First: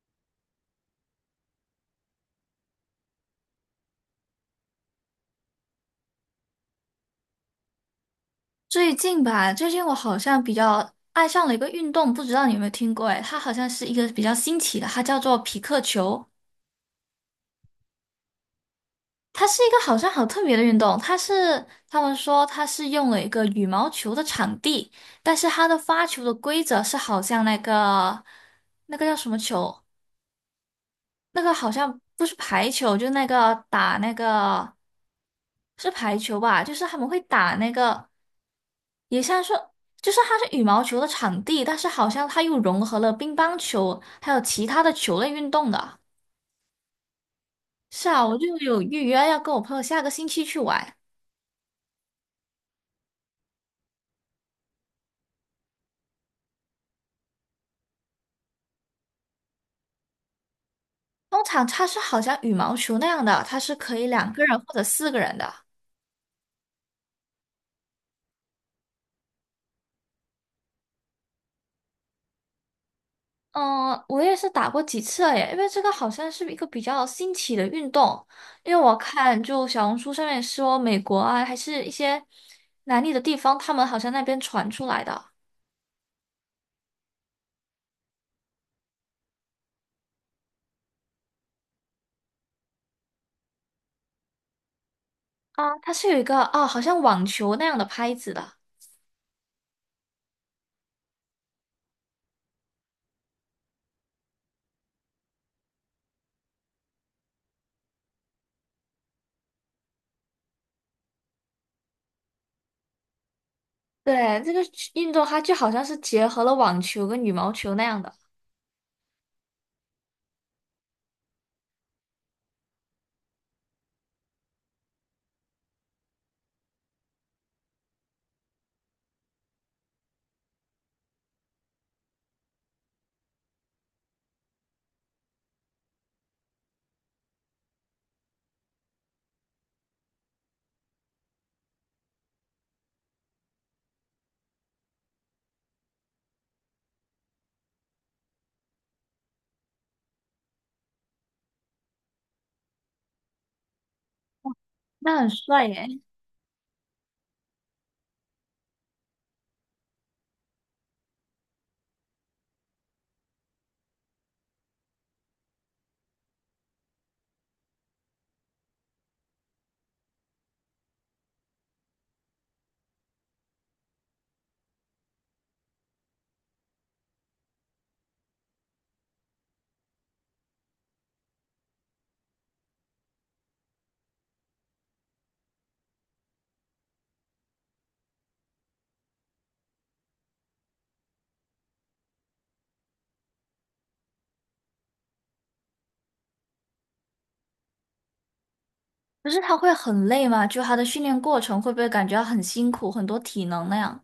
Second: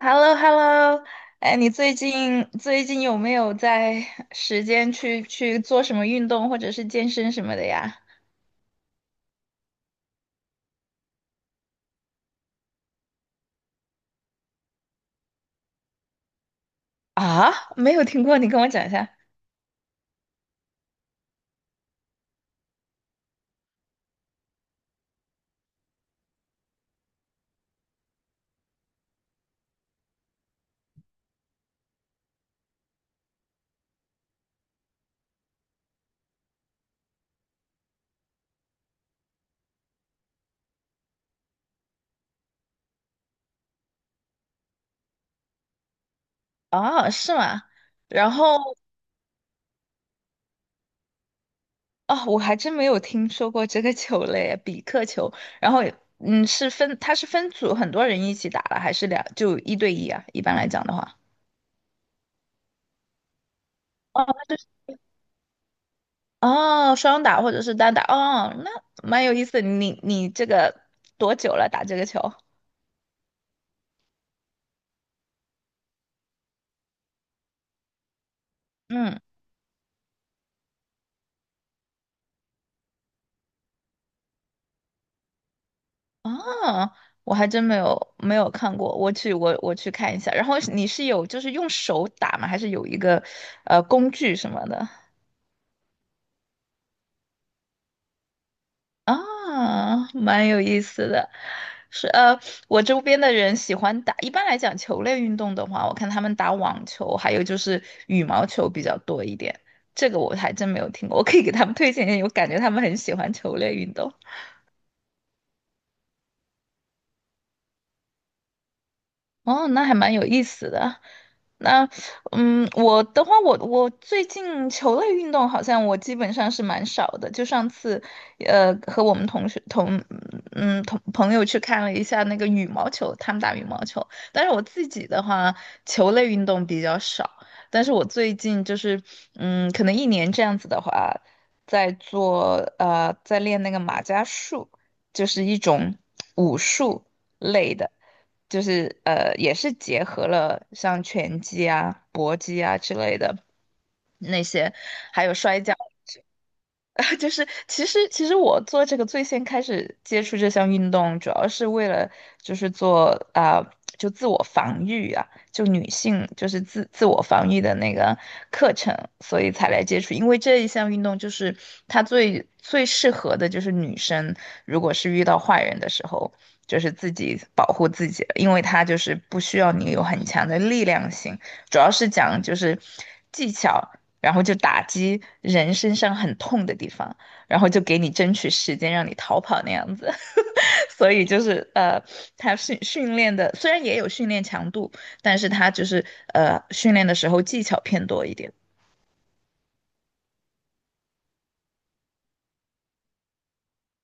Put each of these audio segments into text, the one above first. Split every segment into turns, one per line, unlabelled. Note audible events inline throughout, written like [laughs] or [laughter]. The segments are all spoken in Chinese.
h e l l o h e l l o 哎，你最近有没有在时间去做什么运动或者是健身什么的呀？
最近我好像比较爱上了一个运动，不知道你有没有听过？哎，它好像是一个比较新奇的，它叫做匹克球。
啊，没有听过，你跟我讲一下。
它是一个好像好特别的运动，他们说它是用了一个羽毛球的场地，但是它的发球的规则是好像那个叫什么球？那个好像不是排球，就那个打那个是排球吧？就是他们会打那个，也像是就是它是羽毛球的场地，但是好像它又融合了乒乓球还有其他的球类运动的。
哦，是吗？
是啊，
然
我就
后
有预约要跟我朋友下个星期去玩。
哦，我还真没有听说过这个球类，比克球。然后它是分组，很多人一起打了，还是两，就一对一啊？一般来讲的话。
通常它是好像羽毛球那样的，它是可以
哦，
两个
那就
人
是
或者四个人的。
哦，双打或者是单打，哦，那蛮有意思。你这个多久了打这个球？
嗯，我也是打过几次了耶，因为这个好像是一个比较新奇的运动，因为我
嗯。
看就小红书上面说美国啊，还是一些南美的地方，他们好像那边传出来的
啊，我还真没有看过，我去看一下。然后你是有就是用手打吗？还是有一个工具什么的？
啊，它是有一个啊，好像网球那样的拍子的，
啊，蛮有意思的。是。我周边的人喜欢打，一般来讲球类运动的话，我看他们打网球，还有就是羽毛球比较多一点。这个我还真没有听过，我可以给他们推荐一下，我感觉他们很喜欢球类运动。
对，这个运动它就好像是结合了网球跟羽毛球那样的，
哦，那还蛮有意思的。那，我的话，我最近球类运动好像我基本上是蛮少的。就上次，和我们同学同朋友去看了一下那个羽毛球，他们打羽毛球。但是我自己的话，球类运动比较少。但是我最近就是，可能一年这样子的话，在做，在练那个马伽术，就是一种武术类的。就是也是结合了像拳击啊、搏击啊之类的那些，
那
还
很
有摔
帅
跤。
耶。
[laughs] 啊，就是其实我做这个最先开始接触这项运动，主要是为了就是做啊、就自我防御啊，就女性就是自我防御的那个课程，所以才来接触。因为这一项运动就是它最最适合的就是女生，如果是遇到坏人的时候，就是自己保护自己了，因为它就是不需要你有很强的力量性，主要是讲就是技巧。然后就打击人身上很痛的地方，然后就给你争取时间让你逃跑那样子。[laughs] 所以就是他训练的虽然也有训练强度，但是他就是训练的时候技巧偏多一点。
可是它会很累吗？就它的训练过程会不会感觉到很辛苦，很多体能那样？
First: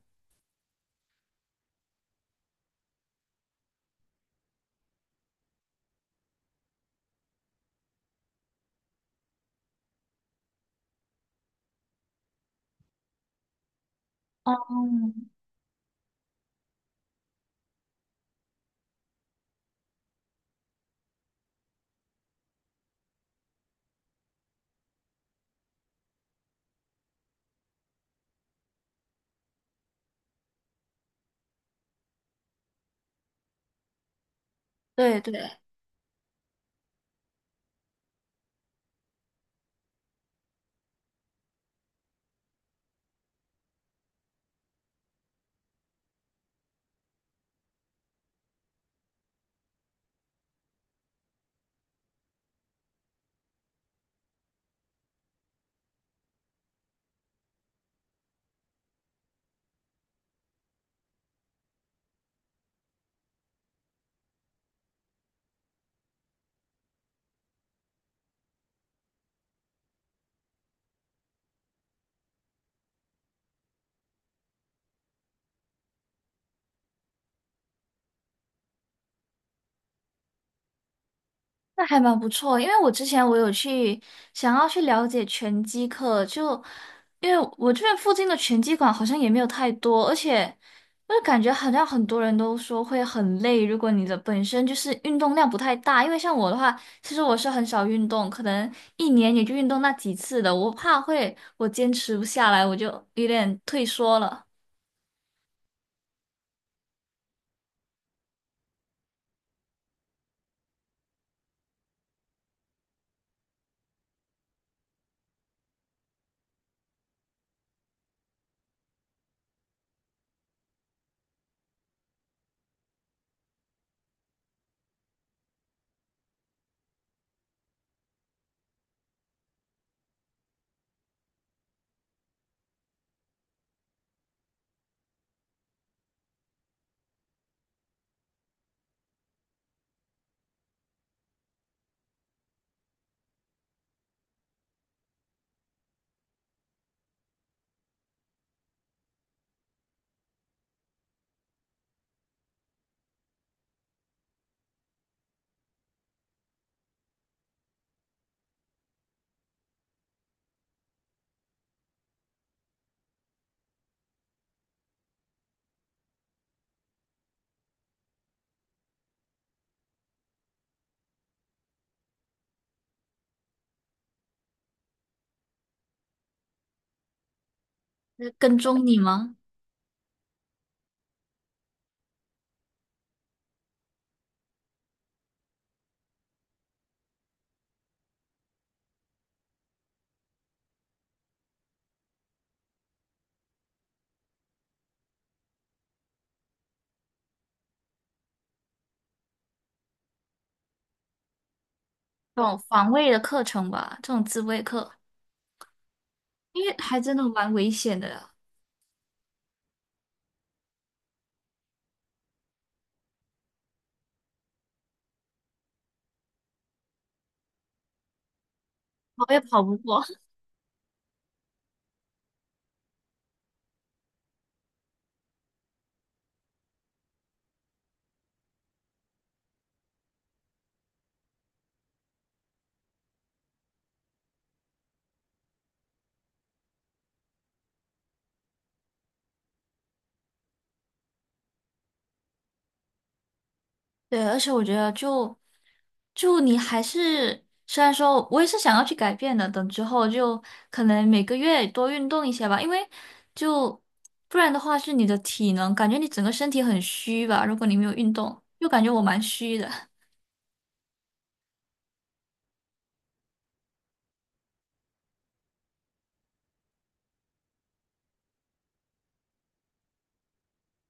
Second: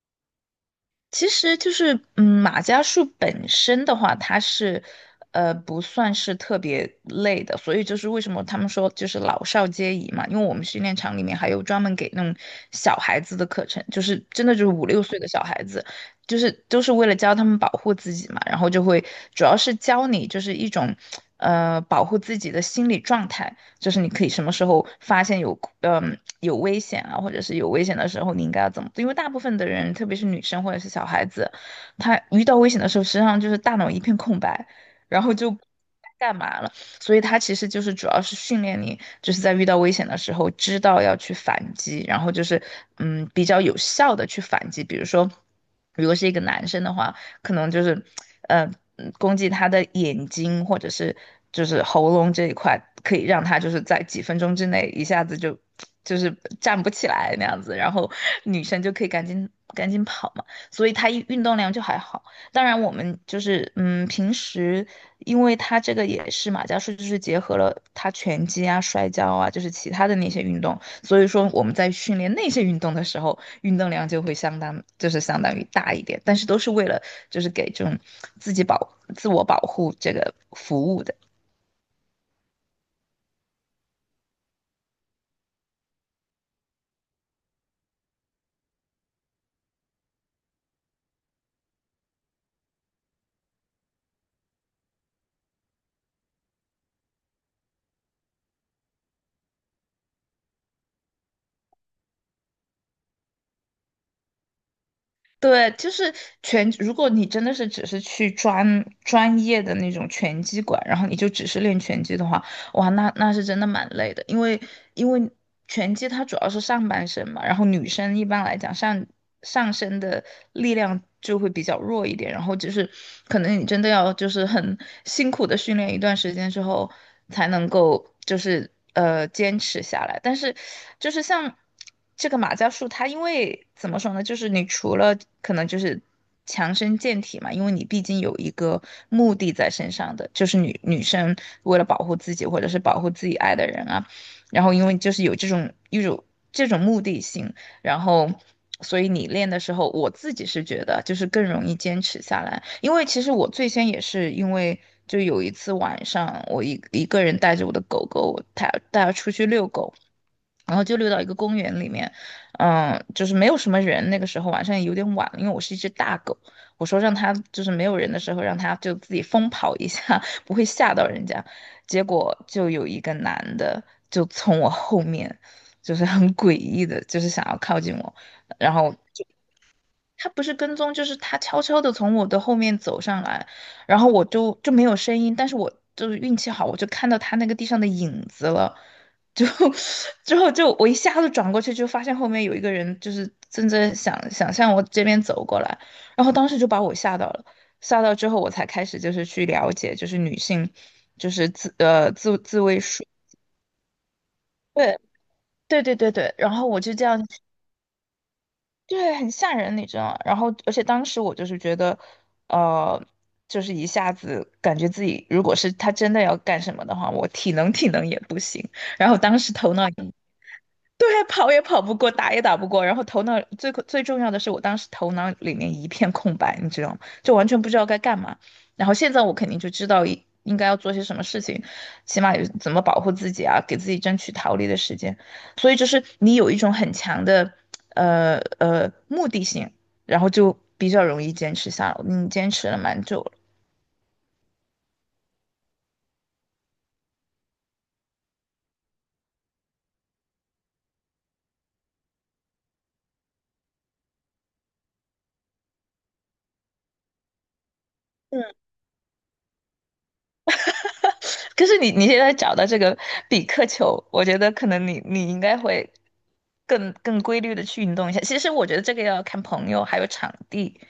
其实就是，马伽术本身的话，它是，不算是特别累的，所以就是为什么他们说就是老少皆宜嘛，因为我们训练场里面还有专门给那种小孩子的课程，就是真的
哦，
就是五六岁的小孩子，就是都是为了教他们保护自己嘛，然后就会主要是教你就是一种，保护自己的心理状态。就是你可以什么时候发现有危险啊，或者是有危险的时候，你应该要怎么做？因为大部分的人，特别是女生或者是小孩子，她遇到危险的时候，实际上就是大脑一片空白，
对
然后就。
对。
干嘛了？所以它其实就是主要是训练你，就是在遇到危险的时候，知道要去反击，然后就是比较有效的去反击。比如说，如果是一个男生的话，可能就是，呃，攻击他的眼睛或者是就是喉咙这一块，可以让他就是在几分钟之内一下子就是站不起来那样子，然后女生就可以赶紧赶紧跑嘛，所以他一运动量就还好。当然，我们就是平时因为它这个也是马伽术，就是结合了他拳击啊、摔跤啊，就是其他的那些运动，所以说我们在训练那些运动的时候，运动量就会相当，就是相当于大一点，但是都是为了就是给这种自我保护这个服务的。
那还蛮不错，因为我之前有去想要去了解拳击课，就因为我这边附近的拳击馆好像也没有太多，而且我就感觉好像很多人都说会很累，如果你的本身就是运动量不太大，因为像我的话，其实我是很少运动，可能一年也就运动那几次的，我怕会我坚持不下来，我就有点退缩了。
对，就是拳。如果你真的是只是去专业的那种拳击馆，然后你就只是练拳击的话，哇，那是真的蛮累的，因为拳击它主要是上半身嘛，然后女生一般来讲上身的力量就会比较弱一点，然后就是可能你真的要就是很辛苦的训练一段时间之后，才能够就是坚持下来。但是就是像这个马伽术它因为怎么说呢，就是你除了可能就是强身健体嘛，因为你毕竟有一个目的在身上的，就是女生为了保护自己或者是保护自己爱的人啊，然后因为就是有这种目的性，然后所以你练的时候，我自己是觉得就是更容易坚持下来，因为其实我最先也是因为。就有一次晚上，我一个人带着我的狗狗，我带它出去遛狗，然后就溜到一个公园里面，就是没有什么人。那个时候晚上也有点晚了，因为我是一只大狗，我说让它就是没有人的时候，让它就自己疯跑一下，[laughs] 不会吓到人家。结果就有一个男的就从我后面，就是很诡异的，就是想要靠近我，
就是跟
然
踪
后
你吗？
他不是跟踪，就是他悄悄的从我的后面走上来，然后我就没有声音，但是我就是运气好，我就看到他那个地上的影子了，就 [laughs] 之后就我一下子转过去，就发现后面有一个人，就是正在向我这边走过来，然后当时就把我吓到了，吓到之后我才开始就是去了解，就是女性就是自呃自
这种
自卫
防
术。
卫的课程吧，这种自卫课，
对对对对对，然
因
后
为
我就
还
这
真
样
的蛮危险的。
对，很吓人，你知道吗？然后，而且当时我就是觉得，呃，就是一下子感觉自己，如果是他真的要干什么的话，我体能也不行。然后
跑
当
也
时
跑
头
不
脑也，
过。
对，跑也跑不过，打也打不过，然后头脑最最重要的是，我当时头脑里面一片空白，你知道吗？就完全不知道该干嘛。然后现在我肯定就知道应该要做些什么事情，起码有怎么保护自己啊，给自己争取逃离的时间。所以就是你有一种很强的目的性，然后就比较容易坚持下来。你坚持了蛮久了。
对，而且我觉得就你还是，虽然说我也是想要去改变的，等之后就可能每个月多运动一些吧，因为就不然的话是你的体能，感觉你整个身体很虚吧，如果你没有运动，又感觉我蛮虚的。
可是你现在找到这个比克球，我觉得可能你应该会更规律的去运动一下。其实我觉得这个要看朋友还有场地，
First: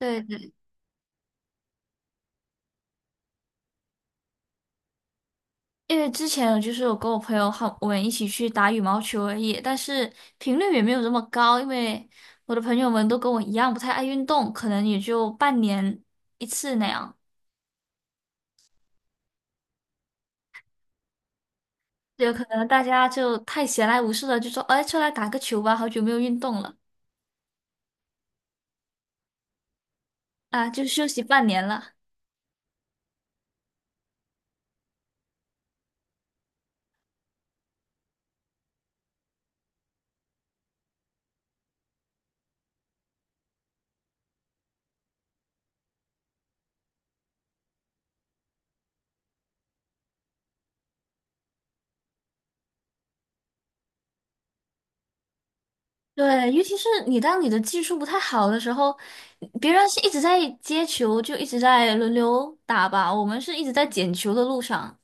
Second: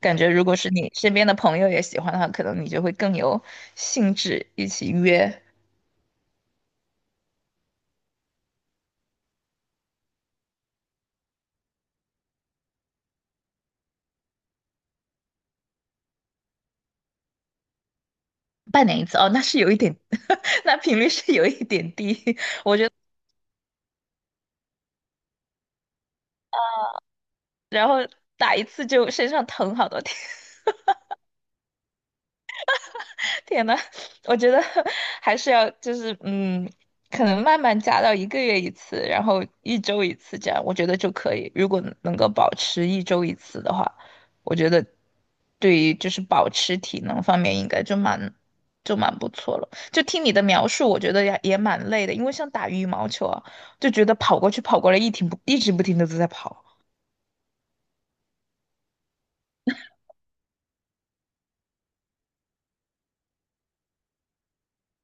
感觉如
对，
果是你身边的朋友也喜欢的话，可能你就会更有兴致一起约。
因为之前就是我跟我朋友好，我们一起去打羽毛球而已，但是频率也没有这么高，因为我的朋友们都跟我一样不太爱运动，可能也就半年一次那样。
半年一次哦，那是有一点，[laughs] 那频率是有一点
有
低，
可能大家就太闲来无事了，就说，哎，出来打个球吧，好久没有运动了
[laughs] 然后打一次就身上疼好多天。
啊，就休息半年了。
天呐，我觉得 [laughs] 还是要就是可能慢慢加到一个月一次，然后一周一次这样，我觉得就可以。如果能够保持一周一次的话，我觉得对于就是保持体能方面应该就蛮不错了。就听你的描述，我觉得也蛮累的，因为像打羽毛球啊，就觉得跑过去跑过来，一直不停的都在
对，尤
跑。
其是当你的技术不太好的时候，别人是一直在接球，就一直在轮流打吧，我们是一直在捡球的路上。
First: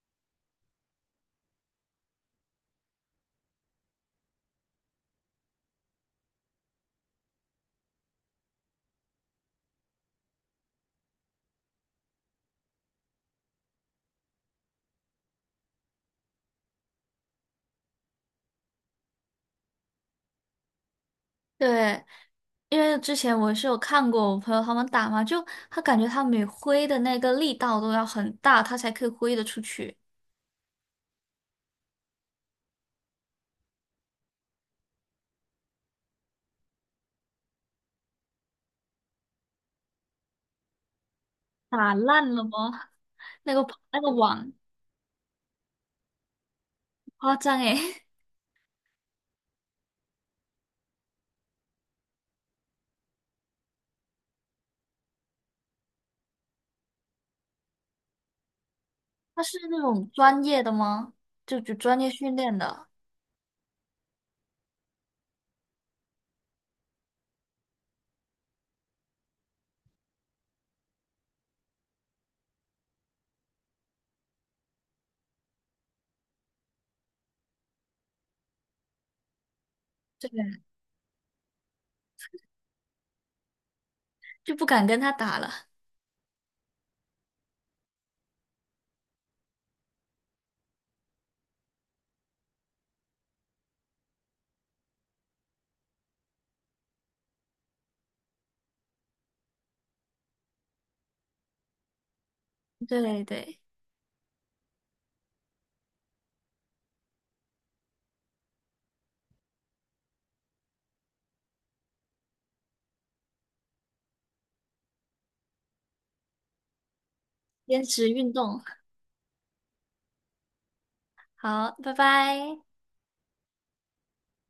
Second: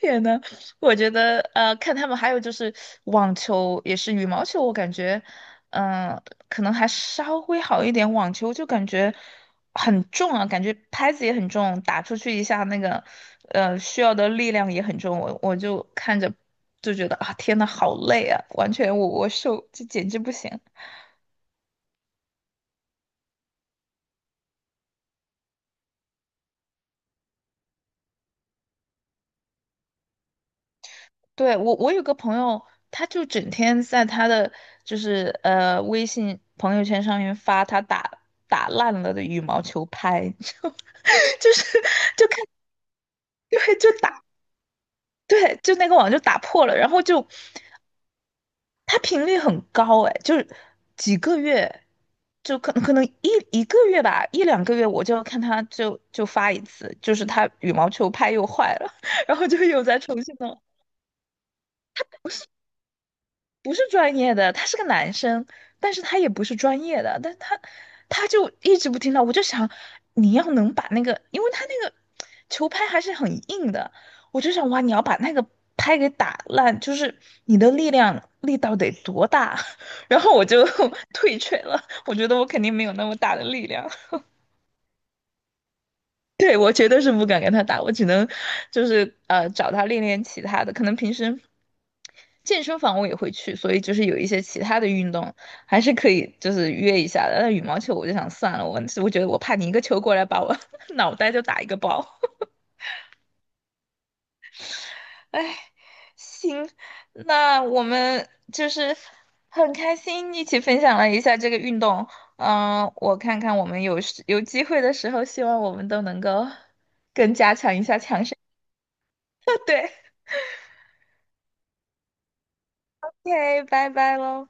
天呐，我觉得看他们还有就是网球，也是羽毛球，我感觉，嗯、可能还稍微好一点。网球就感觉很重啊，感觉拍子也很重，打出去一下那个，需要的力量也很重。我就看着就觉得啊，天呐，好累啊，完全我受，这简直不行。
对，因为之前我是有看过我朋友他们打嘛，就他感觉他每挥的那个力道都要很大，他才可以挥得出去，
对，我有个朋友，他就整天在他的就是微信朋友圈上面发他打烂了的羽毛球拍，[laughs] 就是
打
就
烂了
看，
吗？[laughs] 那
对，
个
就
那个
打，
网
对，就那个网就打破了，然后就
夸张诶。
他频率很高哎，就是几个月就可能一个月吧，一两个月我就要看他就发一次，就是他羽毛球拍又坏了，[laughs] 然
他
后就
是那
又在
种
重新
专
弄。
业的吗？就专业训练的，
不是专业的，他是个男生，但是他也不是专业的，但他就一直不听到，我就想你要能把那个，因为他那个球拍还是很硬的，我就想哇，你要把那个拍给打烂，就是你的力道得多大，[laughs] 然后我
对，
就 [laughs] 退却了，我觉得我肯定没有那么大的力量。
就不敢跟他打了。
[laughs] 对，我绝对是不敢跟他打，我只能就是找他练练其他的，可能平时健身房我也会去，所以就是有一些其他的运动还是可以就是约一下的。但羽毛球我就想算了，我觉得我怕你一个球过来把我 [laughs] 脑袋就打一个包。
[laughs] 对对，
[laughs] 哎，行，那我们就是很开心一起分享了一下这个运动。我看看我们有时有机会的时候，希望我们都能够更加强
坚
一下
持
强
运
身。
动，好，拜拜。
OK，拜拜喽。